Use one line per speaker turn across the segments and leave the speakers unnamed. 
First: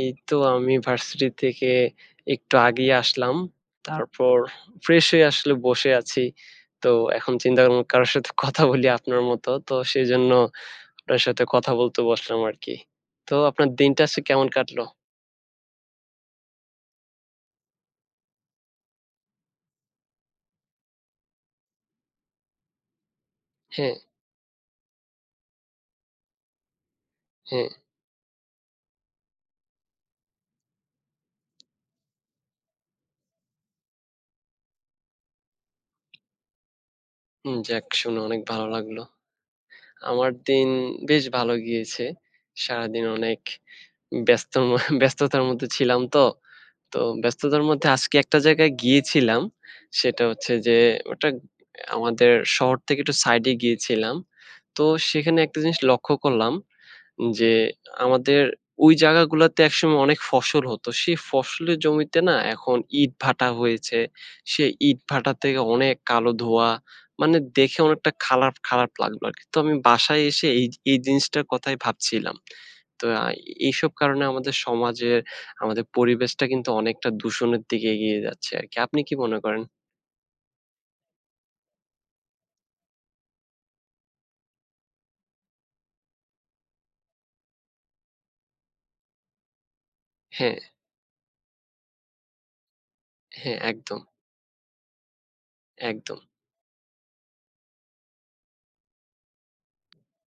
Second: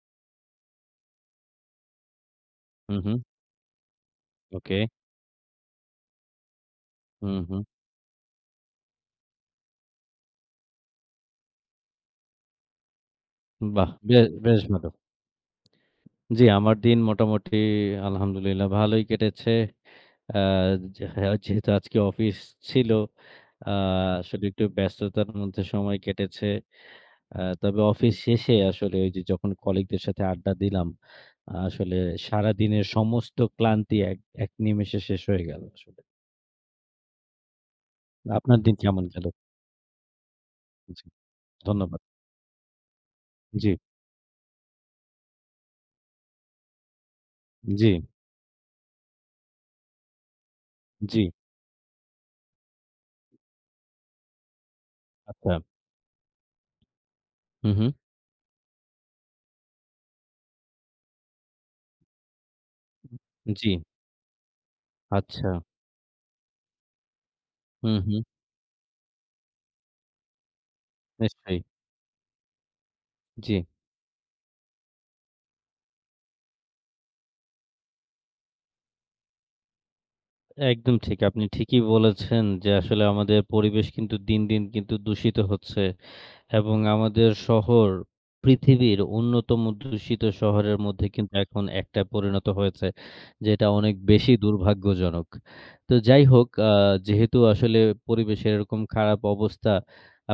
এই তো আমি ভার্সিটি থেকে একটু আগেই
হুম, হুম।
আসলাম। তারপর
ওকে।
fresh হয়ে আসলে বসে আছি। তো এখন
হুম,
চিন্তা
হুম।
করলাম কারো সাথে কথা বলি আপনার মতো। তো সেজন্য আপনার সাথে কথা বলতে বসলাম আরকি। তো আপনার
বাহ!
দিনটা
বে
আজকে কেমন
বেশ
কাটলো?
ভালো। জি, আমার দিন মোটামুটি আলহামদুলিল্লাহ ভালোই কেটেছে। অ্যা যে, যে যেহেতু আজকে অফিস ছিল, আ
হ্যাঁ।
সেটা একটু ব্যস্ততার মধ্যে সময় কেটেছে। আ
হ্যাঁ।
তবে অফিস শেষে, আসলে ওই যে, যখন colleague দের সাথে আড্ডা দিলাম, আসলে সারা দিনের সমস্ত ক্লান্তি এক, এক নিমিষে শেষ হয়ে গেল আসলে।
হুম, যাক শুনে অনেক
আপনার
ভালো
দিন
লাগলো।
কেমন গেল?
আমার দিন
জি,
বেশ ভালো
ধন্যবাদ।
গিয়েছে। সারাদিন অনেক
জি।
ব্যস্ত মা ব্যস্ততার মধ্যে ছিলাম তো। তো ব্যস্ততার মধ্যে
জি।
আজকে একটা জায়গায় গিয়েছিলাম। সেটা হচ্ছে যে, ওটা
জি।
আমাদের শহর থেকে একটু side-এ গিয়েছিলাম। তো সেখানে একটা
[unintelligible]
জিনিস লক্ষ্য করলাম যে,
হুম, হুম।
আমাদের ওই জায়গাগুলোতে একসময় অনেক ফসল হতো। সেই ফসলের জমিতে না, এখন ইটভাটা
জি।
হয়েছে। সেই ইটভাটা থেকে
আচ্ছা।
অনেক কালো ধোঁয়া। মানে, দেখে
হুম,
অনেকটা
হুম।
খারাপ, খারাপ লাগলো আরকি। তো আমি বাসায় এসে এই, এই জিনিসটার
নিশ্চয়ই।
কথাই ভাবছিলাম। তো
জি।
এইসব কারণে আমাদের সমাজের, আমাদের পরিবেশটা কিন্তু অনেকটা দূষণের দিকে এগিয়ে যাচ্ছে আরকি। আপনি কি মনে করেন?
একদম ঠিক। আপনি ঠিকই বলেছেন যে, আসলে আমাদের পরিবেশ কিন্তু দিন, দিন কিন্তু দূষিত হচ্ছে। এবং আমাদের শহর পৃথিবীর অন্যতম দূষিত
হ্যাঁ।
শহরের মধ্যে কিন্তু এখন একটা পরিণত হয়েছে,
হ্যাঁ,
যেটা অনেক
একদম।
বেশি দুর্ভাগ্যজনক। তো
একদম।
যাই হোক, আ যেহেতু আসলে পরিবেশের এরকম খারাপ অবস্থা,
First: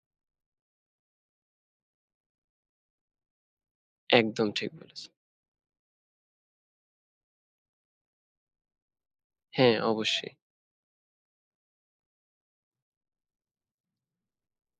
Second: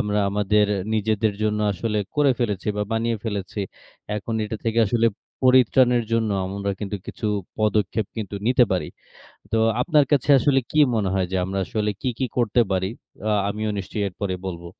আমরা আমাদের নিজেদের জন্য আসলে করে ফেলেছি, বা বানিয়ে ফেলেছি, এখন
একদম
এটা
ঠিক
থেকে আসলে
বলেছো।
পরিত্রাণের জন্য আমরা কিন্তু কিছু পদক্ষেপ কিন্তু নিতে পারি। তো
হ্যাঁ,
আপনার কাছে
অবশ্যই।
আসলে কি মনে হয় যে, আমরা আসলে কি কি করতে পারি? আ আমিও নিশ্চয়ই এরপরে বলব।